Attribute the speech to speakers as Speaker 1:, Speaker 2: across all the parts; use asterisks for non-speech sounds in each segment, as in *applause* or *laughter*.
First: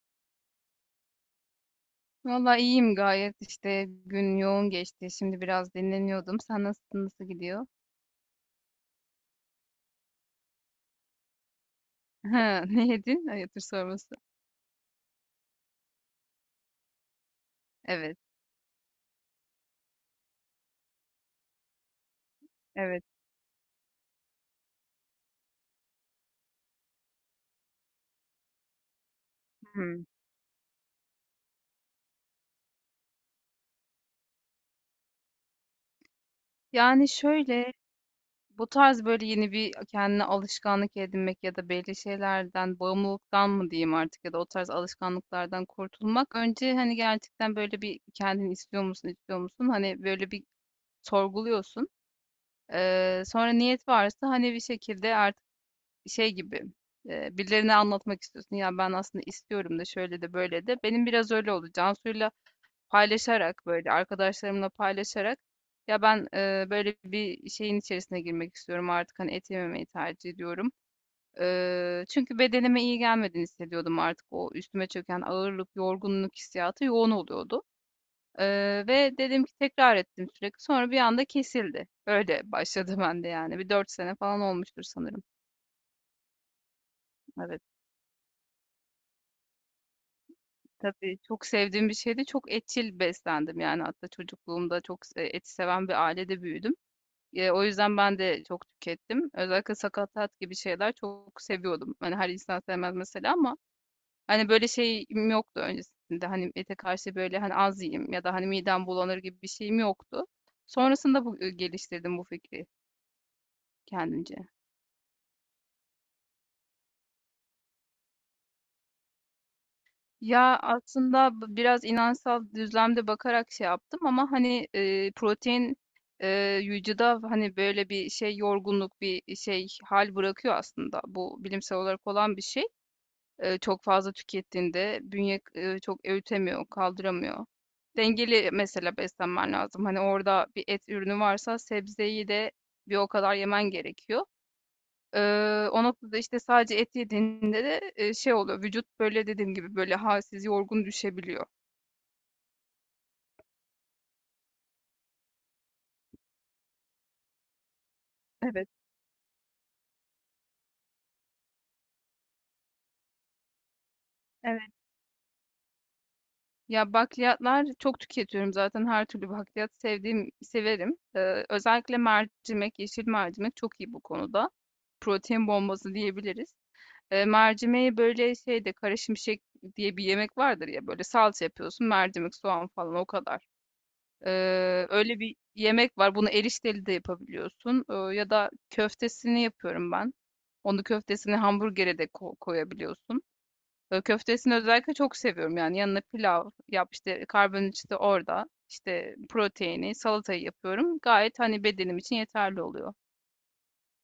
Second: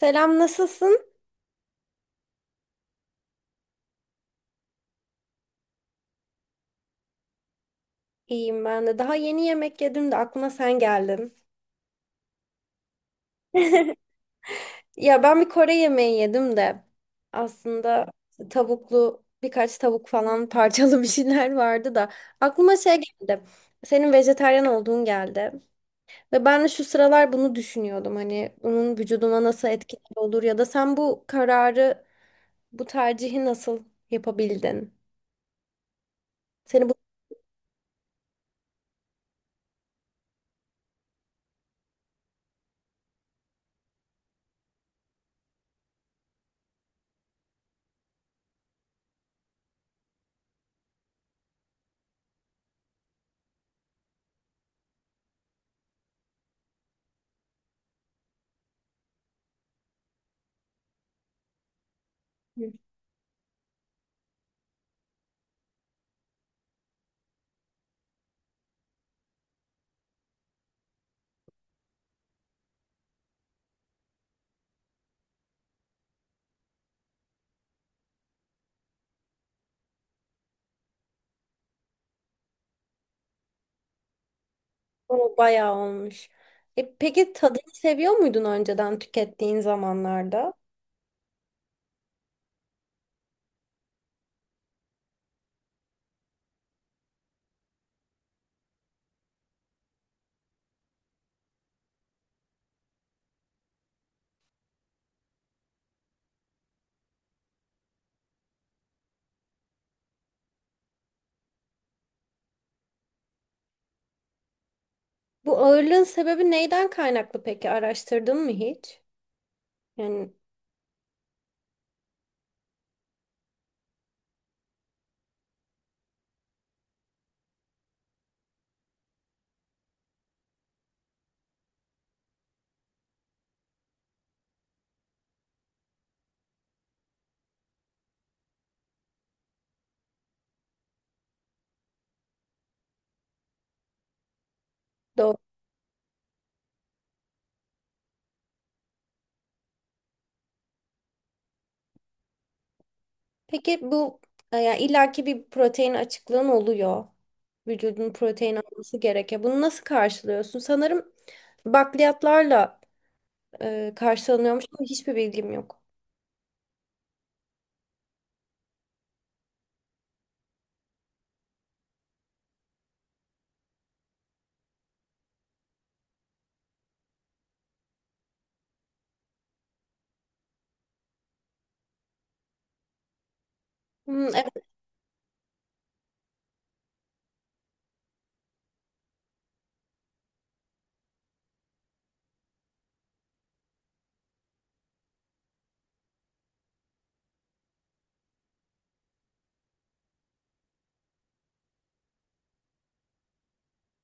Speaker 1: Selam, nasılsın?
Speaker 2: Valla iyiyim gayet işte gün yoğun geçti. Şimdi biraz dinleniyordum. Sen nasılsın? Nasıl gidiyor?
Speaker 1: İyiyim ben de. Daha yeni yemek yedim de aklıma sen geldin.
Speaker 2: *laughs* Ha, ne yedin? Hayatır
Speaker 1: *laughs*
Speaker 2: sorması.
Speaker 1: Ya ben bir Kore yemeği yedim de aslında
Speaker 2: Evet.
Speaker 1: tavuklu birkaç tavuk falan, *laughs* parçalı bir şeyler vardı da aklıma şey
Speaker 2: Evet.
Speaker 1: geldi. Senin vejetaryen olduğun geldi. Ve ben de şu sıralar bunu düşünüyordum. Hani bunun vücuduma nasıl etkileri
Speaker 2: Hmm.
Speaker 1: olur ya da sen bu kararı, bu tercihi nasıl yapabildin? Seni bu...
Speaker 2: Yani şöyle bu tarz böyle yeni bir kendine alışkanlık edinmek ya da belli şeylerden bağımlılıktan mı diyeyim artık ya da o tarz alışkanlıklardan kurtulmak. Önce hani gerçekten böyle bir kendini istiyor musun, istiyor musun? Hani böyle bir sorguluyorsun. Sonra niyet varsa hani bir şekilde şey gibi birilerine anlatmak istiyorsun. Ya ben aslında istiyorum da şöyle de böyle de. Benim biraz öyle oldu. Cansu'yla
Speaker 1: Hı.
Speaker 2: paylaşarak böyle arkadaşlarımla paylaşarak ya ben böyle bir şeyin içerisine girmek istiyorum artık hani et yememeyi tercih ediyorum. Çünkü bedenime iyi gelmediğini hissediyordum artık o üstüme çöken ağırlık, yorgunluk hissiyatı yoğun oluyordu. E, Ve dedim ki tekrar ettim sürekli. Sonra bir anda kesildi. Öyle başladı *laughs* bende yani. Bir dört sene falan olmuştur sanırım.
Speaker 1: O bayağı olmuş. E, peki
Speaker 2: Evet.
Speaker 1: tadını seviyor muydun önceden tükettiğin zamanlarda?
Speaker 2: Tabii çok sevdiğim bir şeydi. Çok etçil beslendim yani hatta çocukluğumda eti seven bir ailede büyüdüm. O yüzden ben de çok tükettim. Özellikle sakatat gibi şeyler çok seviyordum. Hani her insan sevmez mesela ama hani böyle şeyim yoktu öncesinde. Hani ete karşı böyle hani az yiyeyim ya da hani midem bulanır gibi bir şeyim yoktu. Sonrasında bu geliştirdim bu fikri kendimce.
Speaker 1: Bu ağırlığın sebebi neyden kaynaklı peki? Araştırdın mı hiç? Yani
Speaker 2: Ya aslında biraz inançsal düzlemde bakarak şey yaptım ama hani protein vücuda hani böyle bir şey yorgunluk bir şey hal bırakıyor aslında. Bu bilimsel olarak olan bir şey. Çok fazla tükettiğinde bünye çok öğütemiyor, kaldıramıyor. Dengeli mesela beslenmen lazım. Hani orada bir et ürünü varsa sebzeyi de bir o kadar yemen gerekiyor.
Speaker 1: doğru.
Speaker 2: O noktada, işte, sadece et yediğinde de, şey oluyor, vücut, böyle, dediğim gibi, böyle, halsiz, yorgun düşebiliyor.
Speaker 1: Peki bu e, yani illaki bir protein açıklığın oluyor. Vücudun protein
Speaker 2: Evet,
Speaker 1: alması gerekiyor. Bunu nasıl karşılıyorsun? Sanırım bakliyatlarla e,
Speaker 2: evet.
Speaker 1: karşılanıyormuş ama hiçbir bilgim yok.
Speaker 2: Ya, bakliyatlar çok tüketiyorum zaten her türlü bakliyat sevdiğim severim. Özellikle mercimek, yeşil mercimek çok iyi bu konuda. Protein bombası diyebiliriz. Mercimeği, böyle, şeyde, kara şimşek diye bir yemek vardır ya, böyle, salça yapıyorsun, mercimek, soğan falan o kadar.
Speaker 1: Hmm, evet.
Speaker 2: Öyle bir yemek var. Bunu erişteli de yapabiliyorsun. Ya da köftesini yapıyorum ben. Onu köftesini hamburgere de koyabiliyorsun. Köftesini özellikle çok seviyorum. Yani yanına pilav yap işte karbonhidratı orada. İşte proteini, salatayı yapıyorum. Gayet hani bedenim için yeterli oluyor.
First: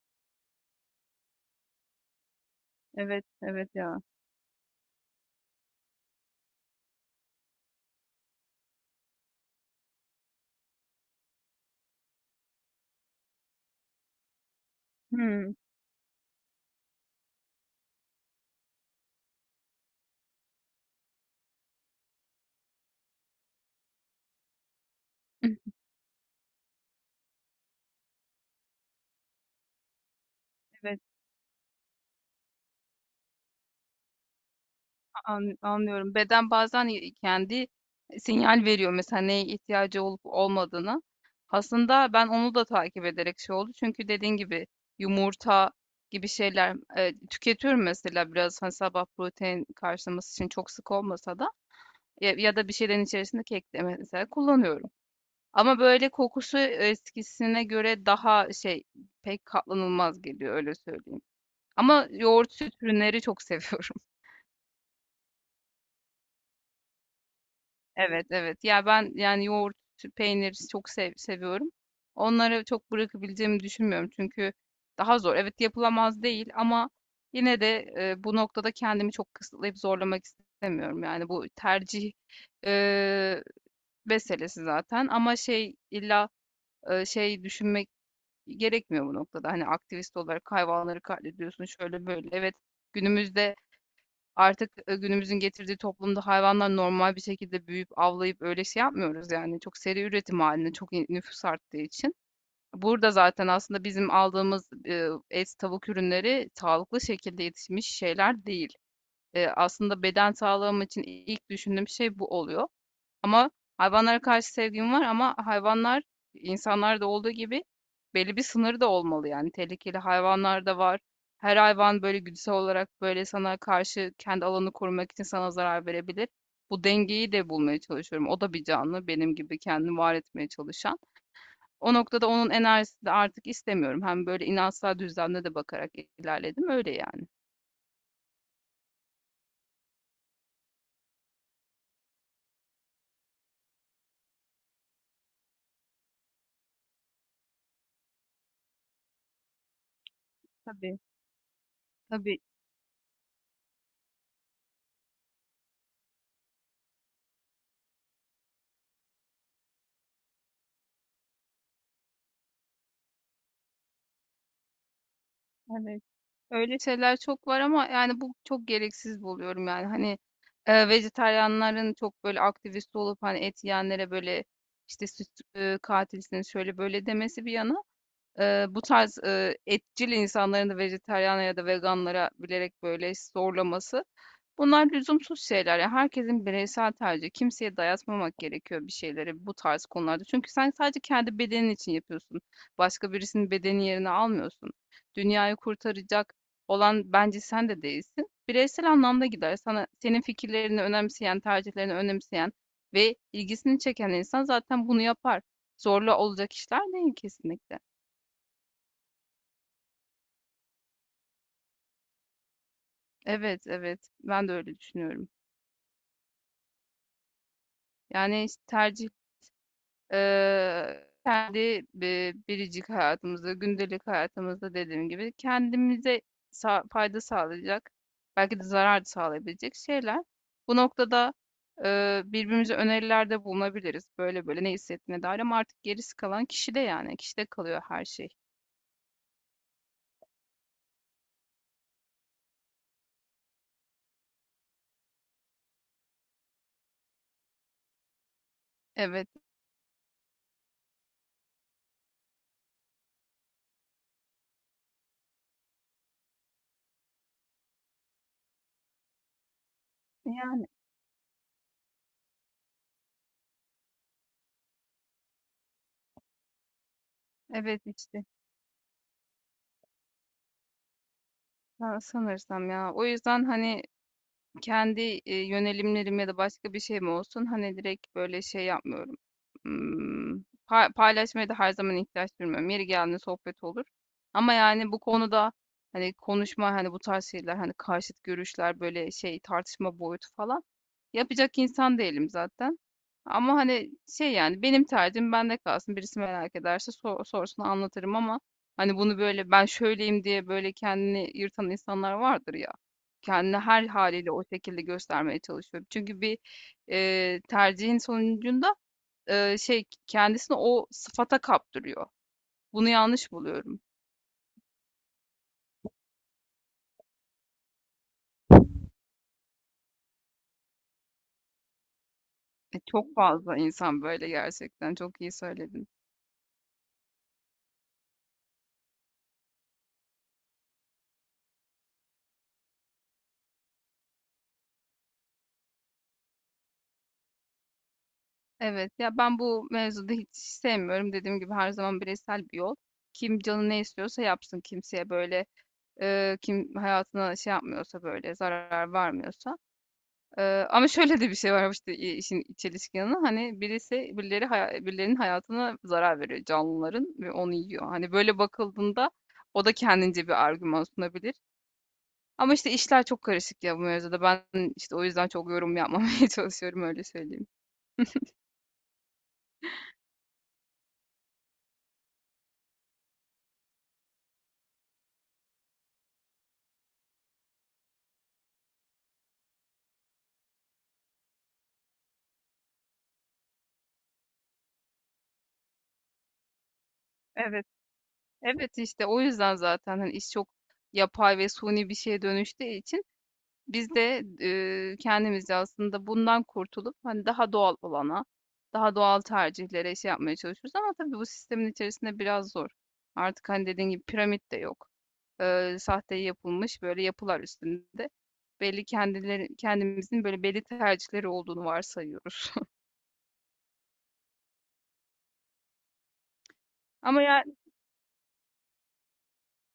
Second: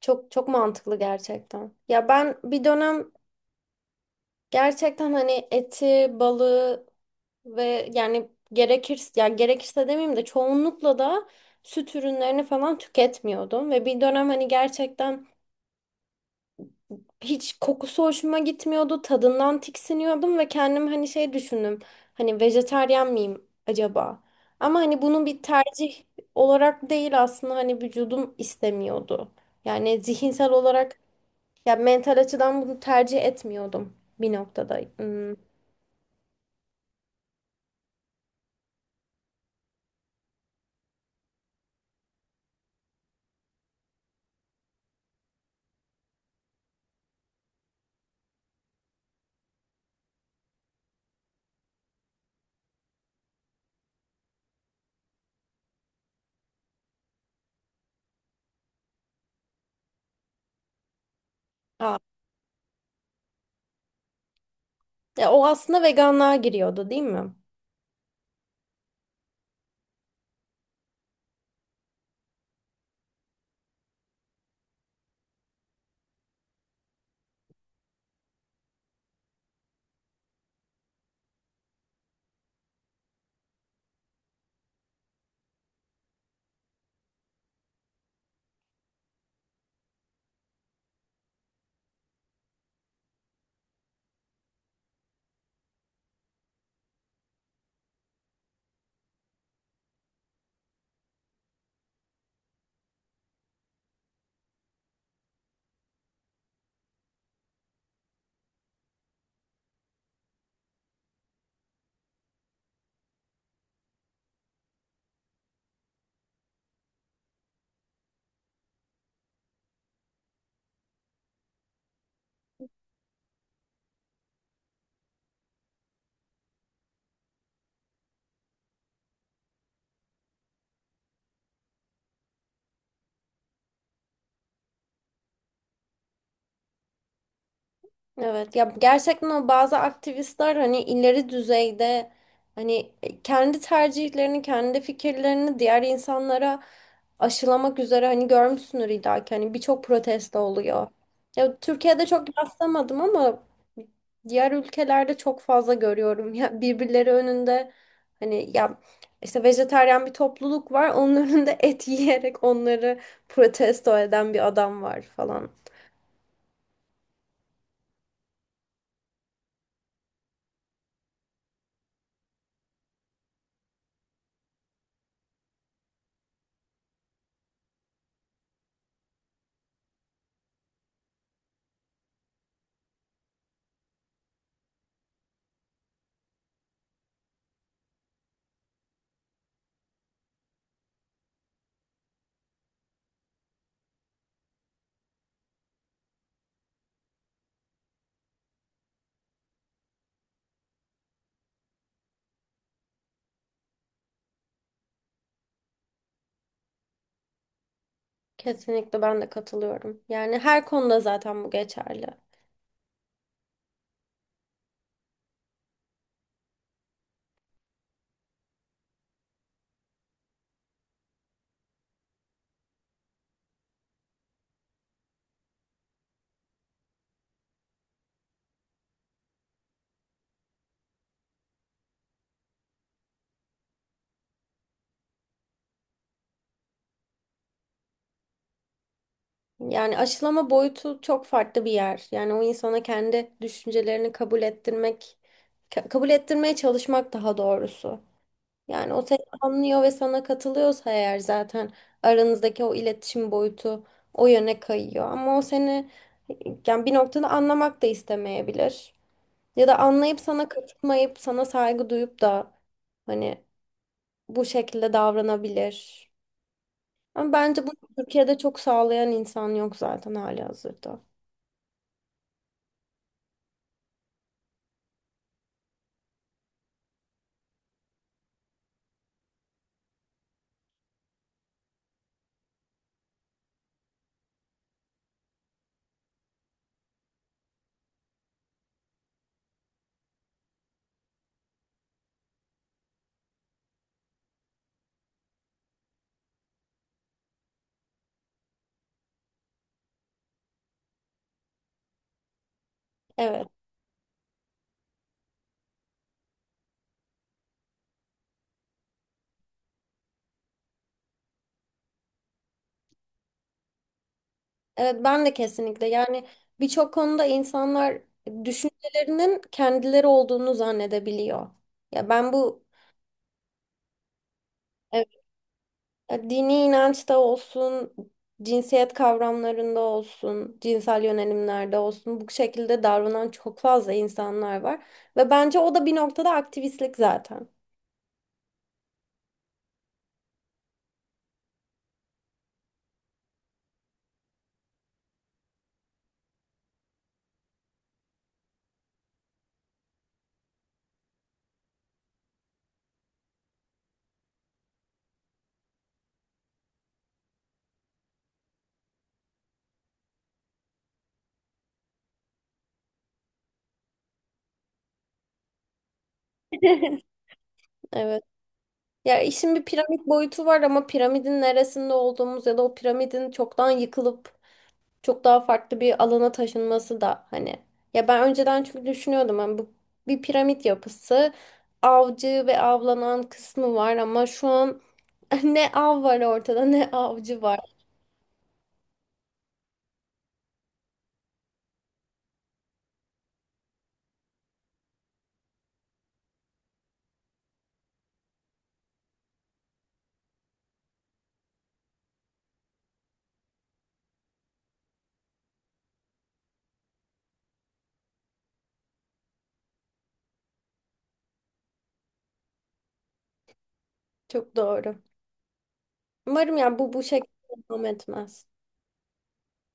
Speaker 1: Çok çok mantıklı gerçekten. Ya ben bir dönem
Speaker 2: Evet, evet ya.
Speaker 1: gerçekten hani eti, balığı ve yani gerekirse, yani gerekirse demeyeyim de çoğunlukla da süt ürünlerini falan tüketmiyordum ve bir dönem hani gerçekten
Speaker 2: Hmm,
Speaker 1: hiç kokusu hoşuma gitmiyordu, tadından tiksiniyordum ve kendim hani şey düşündüm. Hani vejetaryen miyim acaba? Ama hani bunu bir
Speaker 2: *laughs*
Speaker 1: tercih olarak değil, aslında hani vücudum istemiyordu. Yani zihinsel olarak...
Speaker 2: evet.
Speaker 1: Ya mental açıdan bunu tercih etmiyordum bir noktada. Hmm.
Speaker 2: Anlıyorum. Beden bazen, kendi sinyal veriyor mesela neye ihtiyacı olup olmadığını. Aslında ben onu da takip ederek şey oldu çünkü dediğin gibi yumurta gibi şeyler, tüketiyorum mesela biraz, hani, sabah protein karşılaması için çok sık olmasa da ya da bir şeylerin içerisinde kek de mesela kullanıyorum. Ama böyle kokusu eskisine göre daha şey, pek katlanılmaz geliyor öyle söyleyeyim.
Speaker 1: Aa.
Speaker 2: Ama yoğurt, süt ürünleri çok *laughs* seviyorum.
Speaker 1: Ya o aslında veganlığa giriyordu, değil mi?
Speaker 2: Evet, evet. Ya ben yani yoğurt, süt, peynir çok sev seviyorum. Onları çok bırakabileceğimi düşünmüyorum çünkü daha zor. Evet yapılamaz değil ama yine de bu noktada kendimi çok kısıtlayıp zorlamak istemiyorum. Yani bu tercih e, meselesi zaten ama şey illa şey düşünmek gerekmiyor bu noktada. Hani aktivist olarak hayvanları katlediyorsun şöyle böyle. Evet günümüzde artık, günümüzün getirdiği toplumda hayvanlar normal bir şekilde büyüyüp, avlayıp öyle şey yapmıyoruz yani. Çok seri üretim halinde çok i nüfus arttığı için. Burada zaten aslında bizim aldığımız, et, tavuk ürünleri sağlıklı şekilde yetişmiş şeyler değil. Aslında beden sağlığım için ilk düşündüğüm şey bu oluyor. Ama hayvanlara karşı sevgim var ama hayvanlar insanlarda olduğu gibi belli bir sınırı da olmalı yani. Tehlikeli hayvanlar da var. Her hayvan böyle güdüsel olarak böyle sana karşı kendi alanını korumak için sana zarar verebilir. Bu dengeyi de bulmaya çalışıyorum. O da bir canlı, benim gibi kendini var etmeye çalışan. O noktada onun enerjisini de artık istemiyorum. Hem böyle inançsal düzlemde de bakarak ilerledim öyle yani.
Speaker 1: Evet ya, gerçekten o bazı aktivistler hani ileri düzeyde hani e, kendi tercihlerini, kendi fikirlerini diğer insanlara aşılamak üzere, hani görmüşsündür illaki, hani birçok protesto oluyor.
Speaker 2: Tabii,
Speaker 1: Ya Türkiye'de çok
Speaker 2: tabii.
Speaker 1: rastlamadım ama diğer ülkelerde çok fazla görüyorum ya, birbirleri önünde hani ya, işte vejetaryen bir topluluk var, onun *laughs* önünde et yiyerek onları protesto eden bir adam var falan.
Speaker 2: Hani öyle şeyler çok var ama yani bu çok gereksiz buluyorum yani hani vejetaryenlerin çok böyle aktivist olup hani et yiyenlere böyle işte süt katilsiniz şöyle böyle demesi bir yana. Bu tarz etçil insanların da vejetaryen ya da veganlara bilerek böyle zorlaması. Bunlar lüzumsuz şeyler. Yani herkesin bireysel tercihi. Kimseye dayatmamak gerekiyor bir şeyleri bu tarz konularda. Çünkü sen sadece kendi bedenin için yapıyorsun. Başka birisinin bedeni yerine almıyorsun. Dünyayı kurtaracak olan bence sen de değilsin. Bireysel anlamda gider. Sana senin fikirlerini önemseyen, tercihlerini önemseyen ve ilgisini çeken insan zaten bunu yapar. Zorla olacak işler değil kesinlikle.
Speaker 1: Kesinlikle ben de katılıyorum. Yani her konuda zaten bu geçerli.
Speaker 2: Evet, evet. Ben de öyle düşünüyorum. Yani işte tercih kendi biricik hayatımızda, gündelik hayatımızda dediğim gibi kendimize fayda sağlayacak, belki de zarar sağlayabilecek şeyler. Bu noktada birbirimize önerilerde bulunabiliriz. Böyle böyle ne hissettiğine dair ama artık gerisi kalan kişide yani. Kişide kalıyor her şey.
Speaker 1: Yani aşılama boyutu çok farklı bir yer. Yani o insana kendi düşüncelerini kabul ettirmek, kabul ettirmeye çalışmak daha doğrusu. Yani o seni
Speaker 2: Evet.
Speaker 1: anlıyor ve sana katılıyorsa eğer, zaten aranızdaki o iletişim boyutu o yöne kayıyor. Ama o seni yani bir noktada anlamak da istemeyebilir. Ya da anlayıp sana
Speaker 2: Yani
Speaker 1: katılmayıp sana saygı duyup da hani bu şekilde davranabilir. Ama bence bunu
Speaker 2: evet işte.
Speaker 1: Türkiye'de çok sağlayan insan yok zaten halihazırda.
Speaker 2: Ben sanırsam ya. O yüzden hani kendi, yönelimlerim ya da başka bir şey mi olsun, hani, direkt, böyle, şey yapmıyorum. Paylaşmaya da her zaman ihtiyaç duymuyorum. Yeri geldiğinde sohbet olur ama, yani, bu konuda, hani, konuşma, hani, bu tarz şeyler, hani, karşıt görüşler, böyle, şey, tartışma boyutu falan yapacak insan değilim zaten. Ama hani şey yani benim tercihim bende kalsın. Birisi merak ederse sorsun anlatırım ama hani bunu böyle ben şöyleyim diye böyle kendini yırtan insanlar vardır ya.
Speaker 1: Evet.
Speaker 2: Kendini her haliyle o şekilde göstermeye çalışıyor. Çünkü bir tercihin sonucunda şey kendisini o sıfata kaptırıyor. Bunu yanlış buluyorum.
Speaker 1: Evet ben de kesinlikle, yani birçok konuda insanlar düşüncelerinin kendileri olduğunu zannedebiliyor. Ya ben bu,
Speaker 2: Çok fazla insan böyle gerçekten.
Speaker 1: evet,
Speaker 2: Çok iyi söyledin.
Speaker 1: dini inançta olsun, cinsiyet kavramlarında olsun, cinsel yönelimlerde olsun bu şekilde davranan çok fazla insanlar var ve bence o da bir noktada aktivistlik zaten.
Speaker 2: Evet ya ben bu mevzuda hiç sevmiyorum. Dediğim gibi her zaman bireysel bir yol. Kim canı ne istiyorsa yapsın kimseye böyle kim hayatına şey yapmıyorsa böyle zarar vermiyorsa. E, Ama şöyle de bir şey var işte işin çelişki yanı hani birisi birileri birilerinin hayatına zarar veriyor canlıların ve onu yiyor. Hani böyle bakıldığında o da kendince bir argüman sunabilir. Ama işte işler çok karışık ya bu mevzuda. Ben işte o yüzden çok yorum yapmamaya *laughs* çalışıyorum
Speaker 1: *laughs*
Speaker 2: öyle söyleyeyim.
Speaker 1: Evet. Ya işin bir piramit boyutu var ama piramidin neresinde olduğumuz ya da o piramidin çoktan yıkılıp çok daha farklı bir alana taşınması da hani. Ya ben önceden çünkü düşünüyordum hani bu bir piramit yapısı, avcı ve avlanan kısmı var ama şu an *laughs* ne av var ortada ne avcı
Speaker 2: Evet.
Speaker 1: var.
Speaker 2: Evet, işte o yüzden zaten, hani, iş çok yapay ve suni bir şeye dönüştüğü için biz de, kendimizce aslında bundan kurtulup, hani, daha doğal olana, daha doğal tercihlere şey yapmaya çalışıyoruz ama tabii bu sistemin içerisinde biraz zor. Artık, hani, dediğin gibi piramit de yok. Sahte yapılmış böyle yapılar üstünde. Belli kendileri kendimizin böyle belli tercihleri olduğunu varsayıyoruz. *laughs*
Speaker 1: Çok doğru. Umarım yani bu bu
Speaker 2: Ama
Speaker 1: şekilde
Speaker 2: ya
Speaker 1: devam etmez.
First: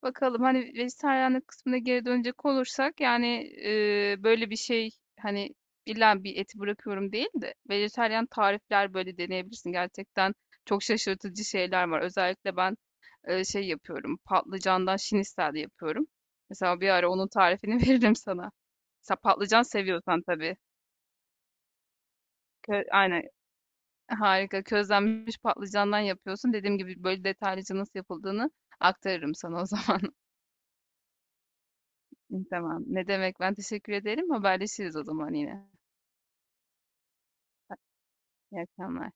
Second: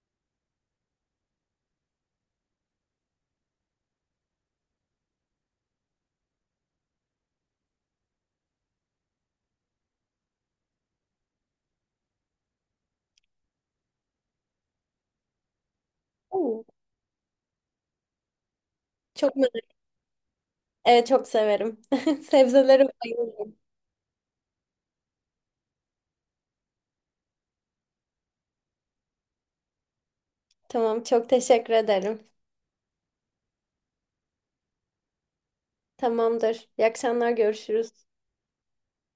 Speaker 2: bakalım hani vejetaryenlik kısmına geri dönecek olursak yani böyle bir şey hani illa bir eti bırakıyorum değil de vejetaryen tarifler böyle deneyebilirsin. Gerçekten çok şaşırtıcı şeyler var. Özellikle ben şey yapıyorum patlıcandan şinistel yapıyorum.
Speaker 1: Oo.
Speaker 2: Mesela bir ara onun tarifini *laughs* veririm sana. Mesela
Speaker 1: Çok
Speaker 2: patlıcan
Speaker 1: merak-...
Speaker 2: seviyorsan tabii.
Speaker 1: Evet çok severim. *laughs* Sebzelere
Speaker 2: Aynen
Speaker 1: bayılırım.
Speaker 2: harika közlenmiş patlıcandan yapıyorsun. Dediğim gibi böyle detaylıca nasıl yapıldığını aktarırım sana o zaman.
Speaker 1: Tamam çok teşekkür ederim.
Speaker 2: Tamam. Ne demek, ben teşekkür ederim. Haberleşiriz o zaman yine.
Speaker 1: Tamamdır. İyi akşamlar, görüşürüz.
Speaker 2: İyi akşamlar.